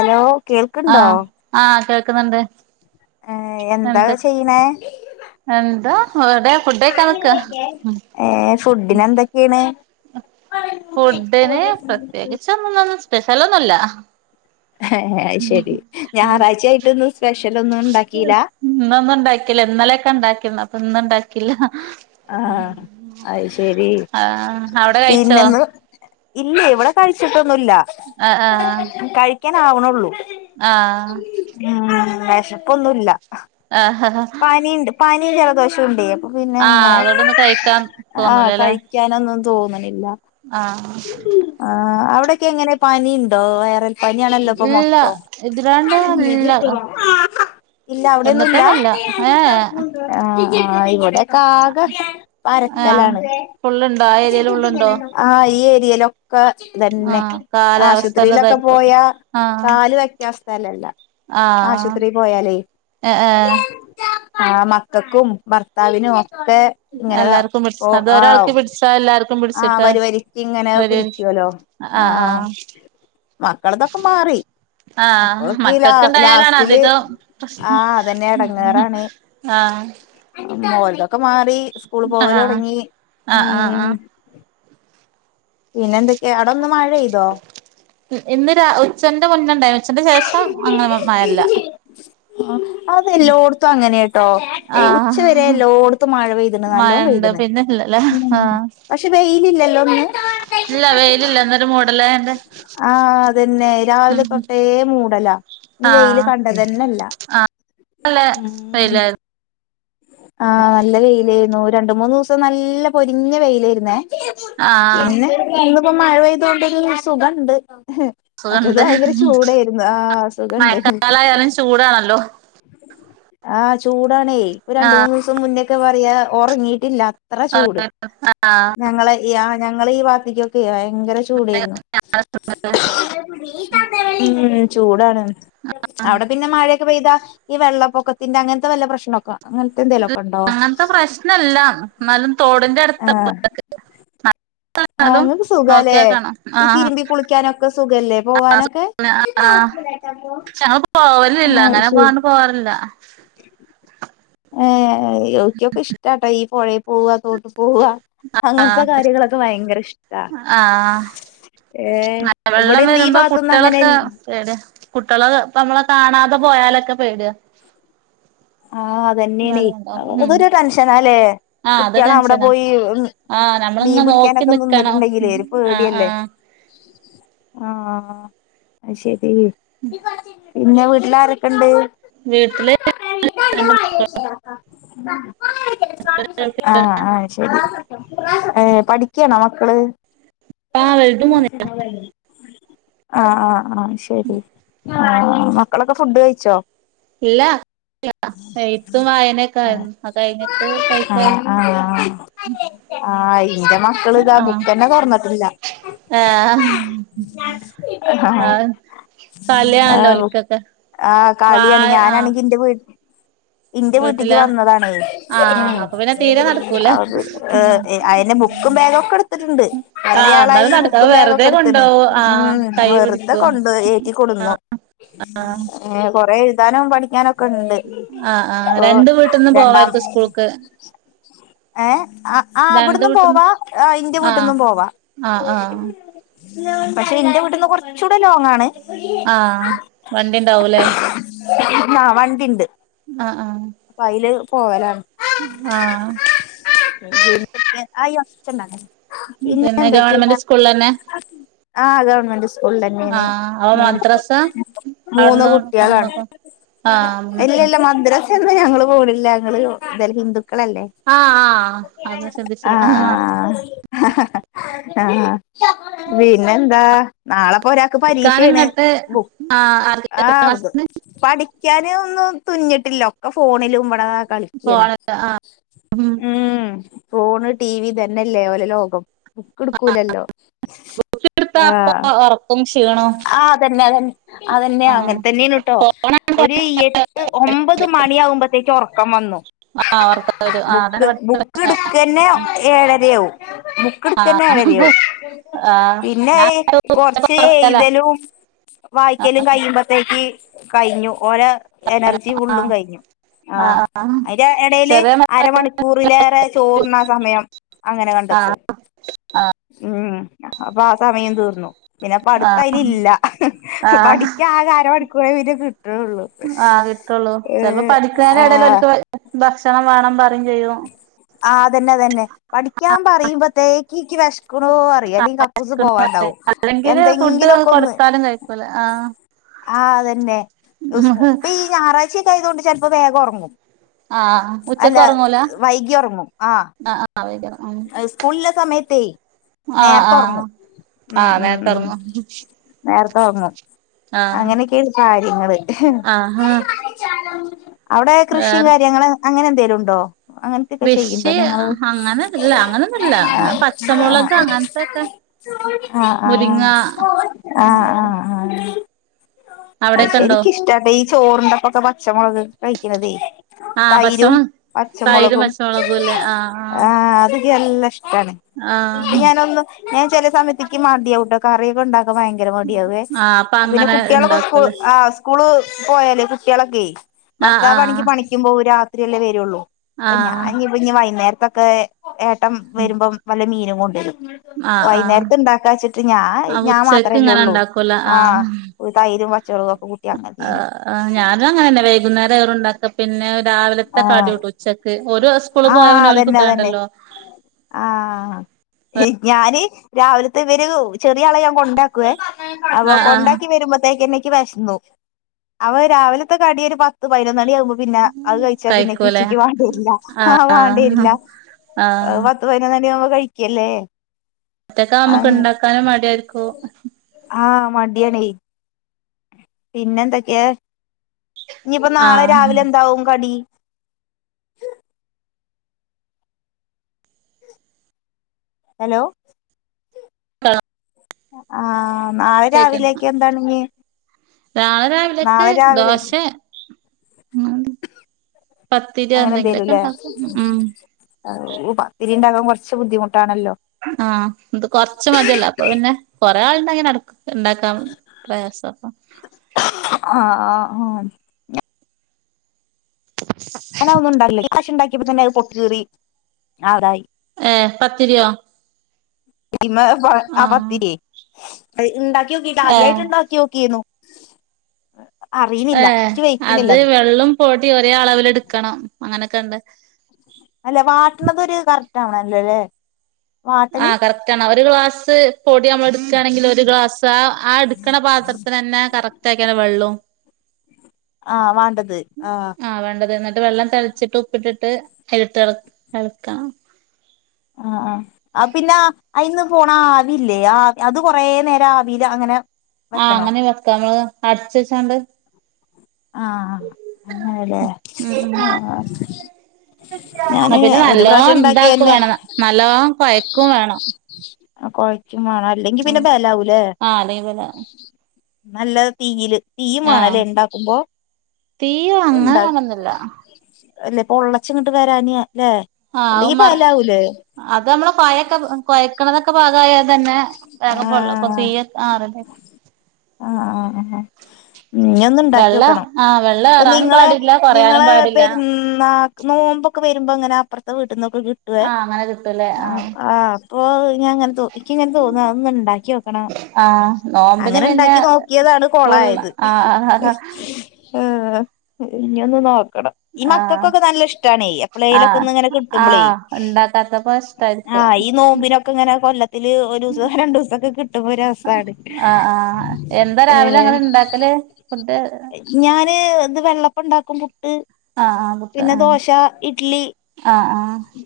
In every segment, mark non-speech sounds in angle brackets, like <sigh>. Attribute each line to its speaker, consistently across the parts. Speaker 1: Hello കേൾക്ക് ണ്ടോ
Speaker 2: ആഹ് ആഹ് കേൾക്കുന്നുണ്ട്
Speaker 1: ഏ എന്താ
Speaker 2: എന്ത്
Speaker 1: ചെയ്യ്ണേ
Speaker 2: എന്താ വ്ടെ ഫുഡയ്ക്കാൻ നിക്ക
Speaker 1: ഏ ഫുഡിന് എന്തൊക്കെയാണ്
Speaker 2: ഫുഡ്ന് പ്രത്യേകിച്ചൊന്നൊല്ലന്ന് സ്പെഷ്യലൊന്നുല്ല
Speaker 1: ഏ ഏ അത് ശെരി
Speaker 2: ഉം
Speaker 1: ഞായറാഴ്ച്ചായിട്ടൊന്നും സ്പെഷ്യലൊന്നും ണ്ടാക്കില്ല
Speaker 2: ഇന്നൊന്നും ണ്ടാക്കില്ല ഇന്നലൊക്കെ ണ്ടാക്കിന്ന് അപ്പൊന്ന് ഇണ്ടാക്ക
Speaker 1: ആ അത് ശെരി
Speaker 2: ആഹ് അവിടെ കഴിച്ചോ
Speaker 1: പിന്നെന്ന് ഇല്ലേ ഇവടെ കഴിച്ചിട്ടൊന്നുല്ല കഴിക്കാനാവ്ണൊള്ളു
Speaker 2: ആ
Speaker 1: വെശപ്പൊന്നുല്ല
Speaker 2: ആഹ ആ ആ
Speaker 1: പനിയുണ്ട് പനിയും ജലദോഷം ഉണ്ടെ പിന്നെ
Speaker 2: ആഹ്
Speaker 1: എങ്ങനെ
Speaker 2: അതോണ്ടൊന്നും കഴിക്കാൻ
Speaker 1: ആ
Speaker 2: തോന്നൂലല്ലേ
Speaker 1: കഴിക്കാനൊന്നും.
Speaker 2: ആഹ്
Speaker 1: അ അവിടൊക്കെ എങ്ങനെ പനി ഇണ്ടോ വൈറൽ പനിയാണല്ലോ ഇപ്പോ
Speaker 2: ഇല്ല
Speaker 1: മൊത്തം
Speaker 2: ഇതിലാണ്ട് ഇല്ല
Speaker 1: ഇല്ല അവിടൊന്നും ഇല്ല
Speaker 2: വന്നിട്ടൊന്നുല്ല ഏഹ്
Speaker 1: ആ ആ ഇവിടെ ആകെ
Speaker 2: ഏഹ്
Speaker 1: പരത്തലാണ്
Speaker 2: ഫുള്ളുണ്ടോ ആ ഏരിയയിൽ ഫുള്ളുണ്ടോ
Speaker 1: ആ ഈ ഏരിയ ഒക്ക തന്നെ
Speaker 2: ആഹ്
Speaker 1: ആശുപത്രിയിലൊക്കെ
Speaker 2: കാലാവസ്ഥന്റെതായിരിക്കും
Speaker 1: പോയ
Speaker 2: ആഹ്
Speaker 1: കാല് വെക്കാൻ സ്ഥലല്യ ആശുപത്രി പോയാലേ
Speaker 2: ആഹ് ആഹ്.
Speaker 1: ആ മക്കൾക്കും ഭർത്താവിനും ഒക്കെ ക്കെ ഇങ്ങനെ
Speaker 2: എല്ലാർക്കും
Speaker 1: ഓ
Speaker 2: പിടിച്ച അത്
Speaker 1: ആ
Speaker 2: ഒരാൾക്ക് പിടിച്ചാ എല്ലാർക്കും
Speaker 1: ആ
Speaker 2: പിടിച്ചിട്ട്
Speaker 1: വരു വരിക്കിങ്ങനെ
Speaker 2: വരും
Speaker 1: കുടിക്കുവ ഹലോ ആ
Speaker 2: ആഹ് ആഹ്
Speaker 1: മക്കളെ ഇതൊക്കെ മാറി ഇപ്പോ
Speaker 2: ആഹ്
Speaker 1: ല
Speaker 2: മക്കൾക്ക്ണ്ടായാലാണ്
Speaker 1: ലാസ്റ്റില്
Speaker 2: അധികം പ്രശ്
Speaker 1: ആ അതന്നെ ഇട ങ്ങേറാണ്
Speaker 2: ആഹ്
Speaker 1: മോൽ ഒക്കെ മാറി സ്കൂള് പോവല്
Speaker 2: ആഹ്
Speaker 1: തുടങ്ങി
Speaker 2: ആഹ് ആഹ്
Speaker 1: ഉം
Speaker 2: ആഹ്
Speaker 1: പിന്നെ എന്തൊക്കെയാ അവിട ഒന്ന് മഴ പെയ്തോ
Speaker 2: ഇന്ന് രാ ഉച്ചേന്റെ മുന്നുണ്ടായി ഉച്ചേ ന്റെ ശേഷം അങ്ങനെ മഴയില്ല.
Speaker 1: ആഹ അതെല്ലോടത്തും അങ്ങനൊട്ടോ
Speaker 2: ആഹ്
Speaker 1: ഉച്ച വരെ എല്ലോടത്തും മഴ പെയ്തണ് നല്ലോണം
Speaker 2: മഴണ്ട്
Speaker 1: പെയ്തണ്.
Speaker 2: പിന്നെ ഇല്ലല്ലേ
Speaker 1: ഉം
Speaker 2: ആഹ്
Speaker 1: പക്ഷെ വെയിലില്ലല്ലോ ഇന്ന്
Speaker 2: ഇല്ല വെയിലില്ല ഇന്നൊരു മൂടലായോണ്ട്
Speaker 1: ആഹ അതന്നെ
Speaker 2: ഉം
Speaker 1: രാവിലെ തൊട്ടേ മൂടല ഇന്ന് വെയില്
Speaker 2: ആഹ്
Speaker 1: കണ്ടതന്യല്ല
Speaker 2: നല്ല വെയിലായിരുന്നു.
Speaker 1: ആഹ നല്ല വെയിലായിരുന്നു രണ്ട് മൂന്നു ദിവസം നല്ല പൊരിഞ്ഞ വെയിലായിരുന്നേ
Speaker 2: ആഹ്
Speaker 1: പിന്നെ വന്നിപ്പോ മഴ പെയ്ത കൊണ്ടെങ്കിലും സുഖണ്ട് മറ്റത്
Speaker 2: സുഖണ്ട്
Speaker 1: ഭയങ്കര ചൂടായിരുന്നു ആ ആ സുഖണ്ട്
Speaker 2: മഴക്കാലായാലും ചൂടാണല്ലോ
Speaker 1: ആഹ ചൂടാണേ ഇരണ്ട്
Speaker 2: ആഹ്
Speaker 1: മൂന്ന് ദിവസം മുന്നൊക്കെ പറയാ ഉറങ്ങീട്ടില്ല അത്ര ചൂട്
Speaker 2: ആഹ്
Speaker 1: ഞങ്ങളെ ഈ ഞങ്ങള ഈ ഭാഗത്തിക്കൊക്കെ ഭയങ്കര ചൂടായിരുന്നു ഉം ചൂടാണ് അവിടെ പിന്നെ മഴയൊക്കെ പെയ്താ ഈ വെള്ളപ്പൊക്ക ത്തിന്റെ അങ്ങനത്തെ വല്ല പ്രശനൊക്കെ അങ്ങനത്തെ എന്തെലൊക്കെ ഉണ്ടോ
Speaker 2: അങ്ങനത്തെ പ്രശ്നല്ല എന്നാലും തോടിന്റെ അടുത്താലും
Speaker 1: ആഹ <inaudible> ആഹ നിങ്ങക്ക് സുഖാല്ലേ
Speaker 2: നോക്കിയാ കാണാം
Speaker 1: ഈ
Speaker 2: ആഹ്
Speaker 1: തിരുമ്പി കുളിക്കാനൊക്കെ സുഖല്ലേ പോവാനൊക്കെ
Speaker 2: ആ ഞങ്ങ പോവലില്ല അങ്ങനെ പോണ്ട് പോവാറില്ല
Speaker 1: ഏ എനിക്കൊക്കെ ഇഷ്ടാട്ടോ ഈ പുഴയേ പോവാ തോട്ട് പോവ
Speaker 2: ആഹ്
Speaker 1: അങ്ങനത്തെ കാര്യങ്ങളൊക്കെ ഭയങ്കര ഇഷ്ടാ ഏഹ്
Speaker 2: മഴ വെള്ളം
Speaker 1: ഇവിടെന്ന് ഈ
Speaker 2: വരുമ്പോ
Speaker 1: ഭാഗത്തൊന്നും അങ്ങനെ
Speaker 2: കുട്ടികളൊക്കെ എവിട്യ കുട്ടികളെ നമ്മളെ കാണാതെ. പോയാലൊക്കെ പേട്യ
Speaker 1: ആഹ അതെന്ന്യാണേ
Speaker 2: ഉം
Speaker 1: ഇതൊരു ടെൻഷനാല്ലേ
Speaker 2: ആഹ് അത്
Speaker 1: കുട്ടികള അവിടെ
Speaker 2: ടെൻഷനാ
Speaker 1: പോയി
Speaker 2: ആഹ്
Speaker 1: മീൻ
Speaker 2: നമ്മളിങ്ങനെ നോക്കി
Speaker 1: പിടിക്കാനൊക്കെ
Speaker 2: നിക്കണം
Speaker 1: നിന്നിട്ടുണ്ടെങ്കില്ലേ ഒരു
Speaker 2: ആഹ്
Speaker 1: പേടിയല്ലേ
Speaker 2: ആഹ്
Speaker 1: ആഹ അത് ശെരി പിന്നെ വീട്ടിൽ ആരൊക്കെ ഇണ്ട്
Speaker 2: വീട്ടില്
Speaker 1: <unintelligible>
Speaker 2: രണ്ട്
Speaker 1: ആഹ് ആഹ ശരി ഏ പഠിക്കാണോ മക്കള്
Speaker 2: ആഹ് വലുതും പോന്നില്ല
Speaker 1: <unintelligible> ആഹ ആഹ് ആഹ ശരി ആ മക്കളൊക്കെ ഫുഡ് കഴിച്ചോ
Speaker 2: ഇല്ല ഇല്ല എഴുത്തും വായനയൊക്കെ ആയിരുന്നു അത് കഴിഞ്ഞിട്ട് കഴിക്കാ
Speaker 1: ആഹ് ആഹ് ആഹ് ഇന്റെ മക്കള് ഇതാ ബുക്ക് തന്നെ തുറന്നട്ടില്ല
Speaker 2: ആഹ ആഹ തലയാണല്ലോ
Speaker 1: ആഹ്
Speaker 2: ഓൽക്കൊക്കെ
Speaker 1: ആഹ്
Speaker 2: വ
Speaker 1: കളിയാണ്
Speaker 2: അ
Speaker 1: ഞാനാണെങ്കി ഇന്റെ വീ ഇന്റെ വീട്ട്ക്ക് വന്നതാണേ ഉം
Speaker 2: ആഹ് അപ്പൊ പിന്നെ തീരെ നടക്കൂല
Speaker 1: അതോണ്ട് അയ്ന്റെ ബുക്കും ബേഗക്കെട്ത്ത്ട്ട്ണ്ട്
Speaker 2: ആഹ്
Speaker 1: യാളായി
Speaker 2: എന്നാലും
Speaker 1: ഈ
Speaker 2: നടക്ക അത്
Speaker 1: ബുക്കും ബാഗൊക്കെ
Speaker 2: വെറുതെ
Speaker 1: ഇട്ത്ത്ണ്
Speaker 2: കൊണ്ടോവും ആഹ്
Speaker 1: ഉം
Speaker 2: കൈ
Speaker 1: വെറുതെ
Speaker 2: പിടിക്കും
Speaker 1: കൊണ്ടോയി ഏറ്റി കൊട്ന്നു
Speaker 2: ആഹ്
Speaker 1: ഏ കൊറെ എയ്താനും പഠിക്കാനൊക്കെണ്ട്
Speaker 2: ആ ആ രണ്ട് വീട്ട്ന്ന് പോവാ ഓൽക്ക് സ്കൂൾക്ക്
Speaker 1: ഏ ആ
Speaker 2: രണ്ട്
Speaker 1: അവ്ട്ന്നും
Speaker 2: വീട്ടിന്ന്
Speaker 1: പോവാ ന്റെ
Speaker 2: ആഹ്
Speaker 1: വീട്ട്ന്നും പോവാ
Speaker 2: ആഹ് ആഹ്
Speaker 1: പക്ഷെ ന്റെ വീട്ട്ന്ന് കൊർച്ചൂടെ ലോങ്ങാണ്
Speaker 2: ആഹ് വണ്ടി ഉണ്ടാവൂലേ
Speaker 1: ഉം ആ വണ്ടിണ്ട്
Speaker 2: <unintelligible>
Speaker 1: അപ്പൊ അയില് പോവലാണ്
Speaker 2: ആഹ്
Speaker 1: <inaudible>
Speaker 2: പിന്നെ
Speaker 1: പിന്നെപ്പൊന്തെക്കെ ട
Speaker 2: ഗവൺമെന്റ് സ്കൂളിലന്നെ
Speaker 1: ആ അതാണ് ഉള്ളന്നെണ്
Speaker 2: ആഹ് അപ്പൊ
Speaker 1: മൂന്ന്
Speaker 2: മദ്രസ
Speaker 1: മൂന്ന്
Speaker 2: അവിടുന്ന്
Speaker 1: കുട്ട്യാളാണ്
Speaker 2: കൊണ്ടന്നക്കും ആഹ്
Speaker 1: ഇല്ല
Speaker 2: മൂന്നെട്ടണം
Speaker 1: ഇല്ല മദ്രസ്ന്നും ഞങ്ങള് പോണില്ല ഞങ്ങള് ഹിന്ദുക്ക ക്കളല്ലേ
Speaker 2: ആഹ് ആഹ് അത് ശ്രദ്ധിച്ചില്ല
Speaker 1: ആഹ് ആഹ് ആഹ് പിന്നെന്താ നാളെ ഒരാക്ക് പരീക്ഷയാണ്
Speaker 2: ഇക്കാനിങ്ങട്ട്
Speaker 1: ബു
Speaker 2: ആഹ് ആർക്ക് എത്രാം
Speaker 1: ആത്
Speaker 2: ക്ലാസ്സിന്ന്
Speaker 1: പഠിക്കാൻ ഒന്നും തുന്നിഞ്ഞിട്ടില്ല ഒക്ക ഫോണിലും മ്പടെ കളിക്കാണ്
Speaker 2: പോണല്ലോ ആഹ്
Speaker 1: ഉം ഫോണ് ടിവി തന്നെയല്ലേ ഓലെ ലോകം ബുക്ക് എടുക്കൂലല്ലോ.
Speaker 2: എടുത്താ അപ്പൊ
Speaker 1: ആഹ
Speaker 2: ഒറക്കും ക്ഷീണോം
Speaker 1: ആ തന്നെ അതന്നെ അതന്നെയാ
Speaker 2: ആഹ്
Speaker 1: അങ്ങനെ തന്നെയാണ് ട്ടോ
Speaker 2: ഫോണാണ്
Speaker 1: ഒരു എട്ട് ഒമ്പത് മണിയാകുമ്പോഴത്തേക്കും ഉറക്കം വന്നു
Speaker 2: ആഹ് ഒറക്കം വരും ആഹ് അതാണ്
Speaker 1: ബുക്ക്
Speaker 2: ഇവിടുത്തെ
Speaker 1: ബുക്ക്
Speaker 2: പ്രശ്നം
Speaker 1: എടുക്കന്നെ ഏഴരയാവും ബുക്ക് എടുക്കന്നെ ഏഴ
Speaker 2: ആഹ്
Speaker 1: യും
Speaker 2: ആഹ്
Speaker 1: പിന്നെ
Speaker 2: ഞാൻ ഉച്ചക്ക്
Speaker 1: കൊറച്ച്
Speaker 2: ഒറക്കലാ
Speaker 1: എഴതലും വായിക്കലും കഴിയുമ്പോത്തേക്ക് കഴിഞ്ഞു ഓരോ എനർജി ഫുള്ളും
Speaker 2: ആഹ്
Speaker 1: കഴിഞ്ഞു. ആഹ
Speaker 2: ആഹ്
Speaker 1: അതിന്റെ ഇടയില്
Speaker 2: ചെറിയ
Speaker 1: അരമണിക്കൂറിലേറെ ചോറുണ്ണാൻ സമയം അങ്ങനെ
Speaker 2: ആഹ്
Speaker 1: കണ്ടെത്തും ഉം അപ്പൊ ആ സമയം തീർന്നു പിന്നെ പഠിത്ത
Speaker 2: ആഹ്
Speaker 1: അയിൽ ഇല്ല
Speaker 2: ആഹ്
Speaker 1: പഠിക്കാ ആ അര മണിക്കൂറെ പിന്നെ കി - അതിറെള്ളൂ
Speaker 2: ചിലപ്പോ പഠിക്കാനിടയിൽ ഓൽക്ക് ഭക്ഷണം വേണം പറ
Speaker 1: ആ അതന്നെതന്നെ പഠിക്കാൻ പറയുമ്പോത്തേക്ക്- എക്ക് വിഷക്ക്ണോ പറയ്‌ അല്ലെങ്കി കക്കൂസ് പോവാണ്ടാവും
Speaker 2: അല്ലെങ്കില് ഫുഡ്
Speaker 1: എന്തെങ്കിലുക്കെ ഒന്ന്
Speaker 2: കൊടുത്താലും കഴിക്കൂല
Speaker 1: ആഹ അതന്നെ
Speaker 2: ആഹ്
Speaker 1: ഇപ്പൊ ഈ ഞായറാഴ്ചയൊക്കെ ആയതുകൊണ്ട് ചിലപ്പോ വേഗം ഉറങ്ങും
Speaker 2: ആഹ ഉച്ചക്ക് ഉറങ്ങൂ
Speaker 1: വൈകി ഉറങ്ങും ആ
Speaker 2: ആതെ ഉം
Speaker 1: സമയത്തെ
Speaker 2: ആഹ ആഹ് ആഹ
Speaker 1: ഉം ഉം
Speaker 2: നേരത്തെറങ്ങും
Speaker 1: നേരത്തെ ഒറങ്ങും
Speaker 2: ആഹ്
Speaker 1: അങ്ങനെയൊക്കെയാണ് കാര്യങ്ങള്
Speaker 2: ആഹാ
Speaker 1: അവിടെ കൃഷിയും കാര്യങ്ങള് അങ്ങനെ എന്തേലും ഉണ്ടോ അങ്ങനത്തൊക്കെ ചെയ്യണ്ടോ
Speaker 2: കൃഷി
Speaker 1: നിങ്ങൾ?
Speaker 2: അങ്ങനെ ഇല്ല അങ്ങനൊന്നും ഇല്ല ഞാൻ പച്ചമുളക് അങ്ങനത്തെക്കെ
Speaker 1: ആഹ് ആഹ് ആഹ് ആഹ ആഹ് ആഹ് അത്
Speaker 2: അവിടെക്കെണ്ടോ
Speaker 1: ശരിക്ക ഇഷ്ട്ട ഈ ചോറിണ്ടപ്പൊക്കെ പച്ചമുളക് കഴിക്കണതേ
Speaker 2: ആഹ്
Speaker 1: തൈരും
Speaker 2: പച്ചമൊ തൈരും
Speaker 1: പച്ചമുളകും
Speaker 2: പച്ചമുളകും ഇല്ലേ
Speaker 1: ആഹ് അത് നല്ല ഇഷ്ടമാണ് ഇപ്പ
Speaker 2: ആഹ് ആഹ്
Speaker 1: ഞാനൊന്ന് ഞാൻ ചില സമയത്തേക്ക് മടിയാട്ടോ കറിയൊക്കെ ഉണ്ട ഭയങ്കര മടിയാവേ
Speaker 2: ആഹ് അപ്പൊ
Speaker 1: പിന്നെ
Speaker 2: അങ്ങനെ
Speaker 1: കുട്ടിയാളൊക്കെ സ്കൂ
Speaker 2: ഇണ്ടാക്കുംല്ലേ
Speaker 1: ആ് സ്കൂള് പോയാലേ കുട്ടികളൊക്കെ
Speaker 2: ആഹ്
Speaker 1: ഭർത്താവ് ആണെങ്കി
Speaker 2: ആഹ്
Speaker 1: പണിക്കുമ്പോ രാത്രിയല്ലേ വരുള്ളൂ അപ്പ
Speaker 2: ആഹ്
Speaker 1: ഞാൻ ഇ ഇനി വൈകുന്നേരത്തൊക്കെ ഏട്ടം വരുമ്പം വല്ല മീനും കൊണ്ടുവരും.
Speaker 2: ആഹ് ആഹ്
Speaker 1: വൈുന്നേരത്ത്ണ്ടാക്കാച്ചിട്ട് ഞാ
Speaker 2: ആഹ്
Speaker 1: ഞാ
Speaker 2: ഉച്ചക്ക് ഇങ്ങനെ
Speaker 1: മാത്രല്ലേള്ളൂ
Speaker 2: ഇണ്ടാക്കൂല
Speaker 1: ആഹ് ഒര്തൈരും വ
Speaker 2: ആഹ് ഞാനും അങ്ങനെന്നെ വൈകുന്നേരം ഇർ ണ്ടക പിന്നെ രാവിലത്തെ കടി
Speaker 1: ആഹ്
Speaker 2: വിട്ട് ഉച്ചക്ക് ഒരു സ്കൂള്
Speaker 1: ആഹ്
Speaker 2: പോയവനെ ഓല്ക്
Speaker 1: അതന്നെ
Speaker 2: ഫുഡ്
Speaker 1: അതന്നെ
Speaker 2: ണ്ടല്ലോ
Speaker 1: ആഹ് ഞാന് രാവിലത്തെ ഇവര് ചെറിയ ആള ഞാൻ കൊ ണ്ടാക്കുവേ അപ്പൊ
Speaker 2: ആഹ് ആഹ്
Speaker 1: കൊണ്ടാക്കി വരുമ്പോത്തേക്കെനി നിക്ക് വിശന്നു അവ രാവിലത്തെ കടിയൊ ഒരു പത്ത് പതിനൊന്നണിയ ആകുമ്പോ പിന്നെ അത് കഴിച്ചാ പിന്നെക്ക്
Speaker 2: കഴിക്കൂലേ
Speaker 1: ഉച്ചിക്ക് വാണ്ടേരില്ല ആ
Speaker 2: ആഹ് ആഹ്
Speaker 1: വാണ്ടേരില്ല
Speaker 2: ആഹ്
Speaker 1: പത്ത് പതിനൊന്ന് മണിയാകുമ്പോ കഴിക്കല്ലേ
Speaker 2: ഒറ്റക്കാവുമ്പോ നമുക്ക്
Speaker 1: ആഗ്
Speaker 2: ഇണ്ടാക്കാനും മടിയായിരിക്കും
Speaker 1: ആ മട്യണെ പിന്നെന്തക്കെയാ ഇനിയിപ്പോ നാളെ
Speaker 2: ആഹ്
Speaker 1: രാവിലെ എന്താവും കടി ഹലോ
Speaker 2: <unintelligible> ലൊ
Speaker 1: ആഹ് നാളെ രാവിലേക്ക് എന്താണ് ഇഞ്ഞി
Speaker 2: നാളെ രാവിലക്ക് ദോശ
Speaker 1: <inaudible> അങ്ങനെ
Speaker 2: എന്തെങ്കിലൊക്കെ
Speaker 1: എന്തലുംല്ലേ
Speaker 2: ഇണ്ടാക്കും ഉം
Speaker 1: പത്തിരി മ് ഇണ്ടകാൻ കുറച്ച് ബുദ്ധിമുട്ട്
Speaker 2: ആ ഇത് കൊറച്ച മതിയല്ല അപ്പൊ പിന്നെ കൊറെ ആൾണ്ടങ്കി നടക്കും ഇണ്ടാക്കാൻ പ്രയാസം അപ്പ
Speaker 1: ആഹ് ആഹ് ആഹ് ഞാൻ അതൊന്നും ഒണ്ടാ <unintelligible> ണ്ടാക്കിയപ്പോ തന്നെ അത് പൊട്ട് കീറിആതായി
Speaker 2: ഏ പത്തിരിയോ
Speaker 1: ഇമ്മ ആ
Speaker 2: ആഹ്
Speaker 1: പത്തിരി ഇണ്ടാക്കി നോക്കിട്ട ആദ്യമായിട്ട്
Speaker 2: ഏഹ്
Speaker 1: ഇണ്ടാക്കി നോക്കിരുന്നു
Speaker 2: ഏഹ്
Speaker 1: എനിക്ക് വെയ്ക്കുന്നില്ല
Speaker 2: അത് വെള്ളം പോട്ടി ഒരേ അളവിൽ എടുക്കണം അങ്ങനൊക്കെണ്ട്
Speaker 1: അല്ലെ വാട്ടണതൊരു കറക്റ്റ് ആവണല്ലല്ലേ
Speaker 2: ആഹ് കറക്റ്റണം ഒരു ഗ്ലാസ് പൊടി നമ്മളെടുക്കണെങ്കിൽ ഒരു ഗ്ലാസ് ആ എടുക്കണ പാത്രത്തിനന്നെ കറക്റ്റ് ആക്ക വെള്ളം
Speaker 1: ആഹ് വണ്ടത്
Speaker 2: ആ വേണ്ടത് എന്നിട്ട് വെള്ളം തിച്ചിട്ട് ഉപ്പിട്ടിട്ട് അയില്ട്ട് എളക്കണം
Speaker 1: ആ ആ ആ പിന്നെ അതിന്ന് പോണ ആവില്ലേ ആ അത് കൊറെ നേരം ആവില അങ്ങനെ
Speaker 2: ആ
Speaker 1: വെക്കണോ
Speaker 2: അങ്ങനെ വെക്ക നമ്മള് അടച്ചെച്ചാണ്ട്
Speaker 1: ആഹ് അങ്ങനല്ലെ ആഹ്
Speaker 2: മറ്റേതിന് നല്ലോ ഇതാക്ക
Speaker 1: തന്നെ
Speaker 2: വേണം നല്ലോ കൊയക്കും വേണം
Speaker 1: ആ കുഴയ്ക്കും വേണം അല്ലെങ്കി പിന്നെ
Speaker 2: ഉം
Speaker 1: ബലാവുലേ
Speaker 2: ആഹ് അല്ലെങ്കി പിന്നെ
Speaker 1: നല്ല തീയില് തീ
Speaker 2: ആഹ്
Speaker 1: വേണല്ലേ ഇണ്ടാക്കുമ്പോ
Speaker 2: തീയും അങ്ങനെ
Speaker 1: ണ്ട
Speaker 2: വേണന്നില്ല
Speaker 1: അല്ലപ്പൊള്ളച്ചങ്ങട്ട് വരാന് ല്ലെ
Speaker 2: ആഹ് അത് മർ
Speaker 1: അല്ലെങ്കിപലാവൂലേ
Speaker 2: അത് നമ്മള് കൊഴൊക്കെ കൊഴക്കണതൊക്കെ പാകായ തന്നെ വേഗം
Speaker 1: ആ
Speaker 2: പൊള്ളക്കും തീയ ആഹ് റെഡി
Speaker 1: ആ ആ അ ഞ്ഞി ഒന്ന്ണ്ടാക്കി
Speaker 2: വെള്ളം
Speaker 1: നോക്കണം
Speaker 2: ആഹ് വെള്ളം
Speaker 1: അപ്പൊ
Speaker 2: ഏറാനും
Speaker 1: നിങ്ങളെ
Speaker 2: പാടില്ല കൊറയാനും
Speaker 1: നിങ്ങള്
Speaker 2: പാടില്ല
Speaker 1: പെരുന്ന നോമ്പക്കെ വരുമ്പോ എങ്ങന അപ്പുറത്തെ വീട്ടിൽന്നൊക്കെ കിട്ടുവേ
Speaker 2: ആഹ് അങ്ങനെ കിട്ടൂലേ ആഹ്
Speaker 1: ആആ അപ്പൊ <unintelligible> അങ്ങന്തോ നിക്ക് ഇങ്ങനെ തോന്നുവ അതൊന്നെണ്ടാക്കി നോക്കണം
Speaker 2: ആഹ് നോമ്പിന് പിന്നെ
Speaker 1: അങ്ങനെണ്ടാക്കി നോക്കിയതാണ്
Speaker 2: ഫുൾ
Speaker 1: കൊളായത്
Speaker 2: ആഹ് ആഹ്
Speaker 1: ആഹ്‌ ഇനി ഒന്ന് നോ ഈ മക്കൾക്കൊക്കെ നല്ല ഇഷ്ടനെ എപ്പളലൊക്കെ
Speaker 2: ആഹ്
Speaker 1: ഒന്ന് ഇങ്ങനെ കിട്ടുമ്പളേ
Speaker 2: ആഹ് ഇണ്ടാക്കാത്തപ്പോ
Speaker 1: ആ
Speaker 2: ഇഷ്ടായിരിക്കും
Speaker 1: ഈ നോമ്പിനൊക്കെ അങ്ങെ കൊല്ലത്തില് ഒരു ദിവസ രണ്ട് ദിവസൊക്കെ കിട്ടുമ്പോ ഒരു രസാണ് ഏഹ്
Speaker 2: ണ്ടാക്കല് കൊ
Speaker 1: ഞാന് ഇത് വെള്ളപ്പ ഇണ്ടാക്കുമ്പോ ട്ട്
Speaker 2: ആഹ് ആഹ് പുട്ട്
Speaker 1: പിന്നെ
Speaker 2: ആഹ്
Speaker 1: ദോശ ഇഡ്ലി
Speaker 2: ആഹ്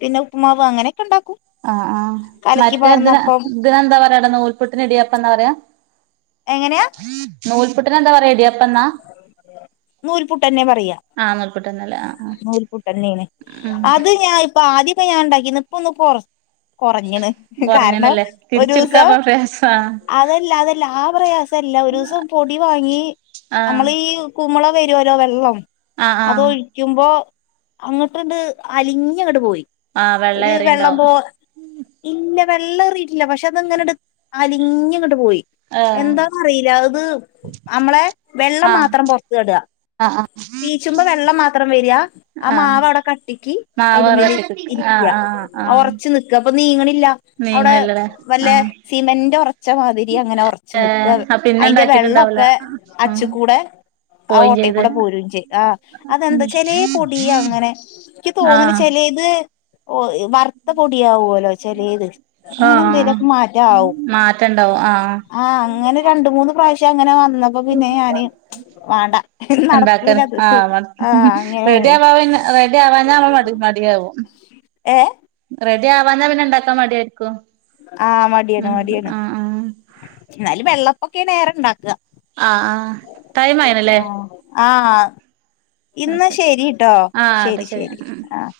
Speaker 1: പിന്നെ ഉപ്പുമാവ് അങ്ങനെയൊക്കെ ഇണ്ടാക്കും
Speaker 2: ആഹ ആമറ്റേതി ഇതിനെന്താ പറയാടാ നൂൽപുട്ടിന് ഇടിയപ്പ എന്താ പറയാ
Speaker 1: എങ്ങനെയാ
Speaker 2: നൂൽപുട്ടനെ ന്താ പറയ ഇടിയപ്പംന്നാ
Speaker 1: നൂല് പുനന്നെ പറയാ
Speaker 2: ആഹ് നൂൽപുട്ട്ന്നല്ലേ ആഹ് ആഹ്
Speaker 1: നൂൽപ്പുട്ടെന്നെണ്
Speaker 2: ഉം
Speaker 1: അത് ഞാൻ ഇപ്പ ആദ്യ ഇ ഞാൻ ഉണ്ടാക്കിന്ന് ഇപ്പൊ ഒന്ന് കൊ കൊറഞ്ഞണ് കാരണം
Speaker 2: കൊറഞ്ഞണല്ലേ
Speaker 1: ഒരുസം
Speaker 2: തിരിച്ചെടുക്കാപ്പ പ്രയാസാ
Speaker 1: അതല്ല അതല്ല ആ പ്രയാസല്ല ഒരു സം പൊടി വാങ്ങി
Speaker 2: ആഹ്
Speaker 1: നമ്മള്ഈ കുമ്മള വരോല്ലോ വെള്ളം
Speaker 2: ആഹ് ആഹ്
Speaker 1: അതൊഴിക്കുമ്പോ അങ്ങോട്ട്ണ്ട് അലിഞ്ഞങ്ങട്ട് പോയി
Speaker 2: ആഹ്
Speaker 1: ഒരു വെള്ള
Speaker 2: ഏറിണ്ടാവും
Speaker 1: പോ ഇന്ന വെള്ളം റിട്ടില്ല പക്ഷെ അത്ങ്ങനെട്ട്അലഞ്ഞങ്ങട്ട് പോയി
Speaker 2: ഏഹ്
Speaker 1: എന്താന്നറില്ല അത് അമ്മളെ വെള്ളം
Speaker 2: ആഹ്
Speaker 1: മാത്രം പൊർത്താട
Speaker 2: ആഹ് ആഹ്
Speaker 1: പീച്ചുമ്പ വെള്ളം മാത്രം വര്യആ
Speaker 2: ആഹ്
Speaker 1: മാവ് അവിടെ കട്ടിക്ക് അതിന്റെ
Speaker 2: മാവ്
Speaker 1: ഉള്ളില്
Speaker 2: റെഡിക്ക്
Speaker 1: ഇ
Speaker 2: ആഹ് ആഹ് ആഹ്
Speaker 1: ഉറച്ച നിക്ക ല്ല അവിടെ
Speaker 2: നീങ്ങണില്ലല്ലേ
Speaker 1: വല്ല
Speaker 2: ആഹ്
Speaker 1: സിമന്റെ റച്ച മാതിരി ങ്ങനെ ഒറച്ച് നിക്ക ആയിന്റെ
Speaker 2: പിന്നെണ്ടാവൂല്ല
Speaker 1: അച്ച്കൂടെ ആ ഓട്ടക്കൂടെ പോരും ചെയ ആ
Speaker 2: ഉം
Speaker 1: അതെന്താ ചെലെപൊടിയ അങ്ങനെ ഇക്കി തോന്നണ
Speaker 2: ആഹ്
Speaker 1: ചെലെ ഇത് ഓ വറുത്ത പൊടിയാവുലോ ചെലത് അങ്ങനെ
Speaker 2: ആഹ്
Speaker 1: എന്തേലൊക്കെ മാറ്റാവും ആഹ് അങ്ങനെ രണ്ട് മൂന്ന് പ്രാശ്യം അങ്ങനെ വൻ ന്നപ്പപ്പിന്നെ ഞാന് വാണ്ട ഇത്
Speaker 2: ഇണ്ടാക്കൻ
Speaker 1: നടക്കൂലത്
Speaker 2: ആഹ്
Speaker 1: ആഹ് അങ്ങനെയാ
Speaker 2: റെഡി ആവാ പിന്നെ റെഡി ആവാഞ്ഞ മൾ മടിയവും
Speaker 1: ഏഹ്
Speaker 2: <unintelligible> ആവാഞ്ഞാൽ പിന്നെ ഉണ്ടാക്കാൻ മടിയായിരിക്കും
Speaker 1: ആഹ് മടിയാണ്
Speaker 2: ഉം
Speaker 1: മടിയാണ്
Speaker 2: ആഹ് ആഹ്
Speaker 1: ന്നാലും വെള്ളപ്പൊക്കെയാണ് എറെണ്ടാക്കാ
Speaker 2: ആഹ് ആഹ് ടൈമായിണ്ല്ലേ
Speaker 1: ആഹ് ആഹ് ഇന്നാ ശരീട്ടോ
Speaker 2: ആഹ് അത്
Speaker 1: ശരി ശരി
Speaker 2: ഉം
Speaker 1: ആഹ്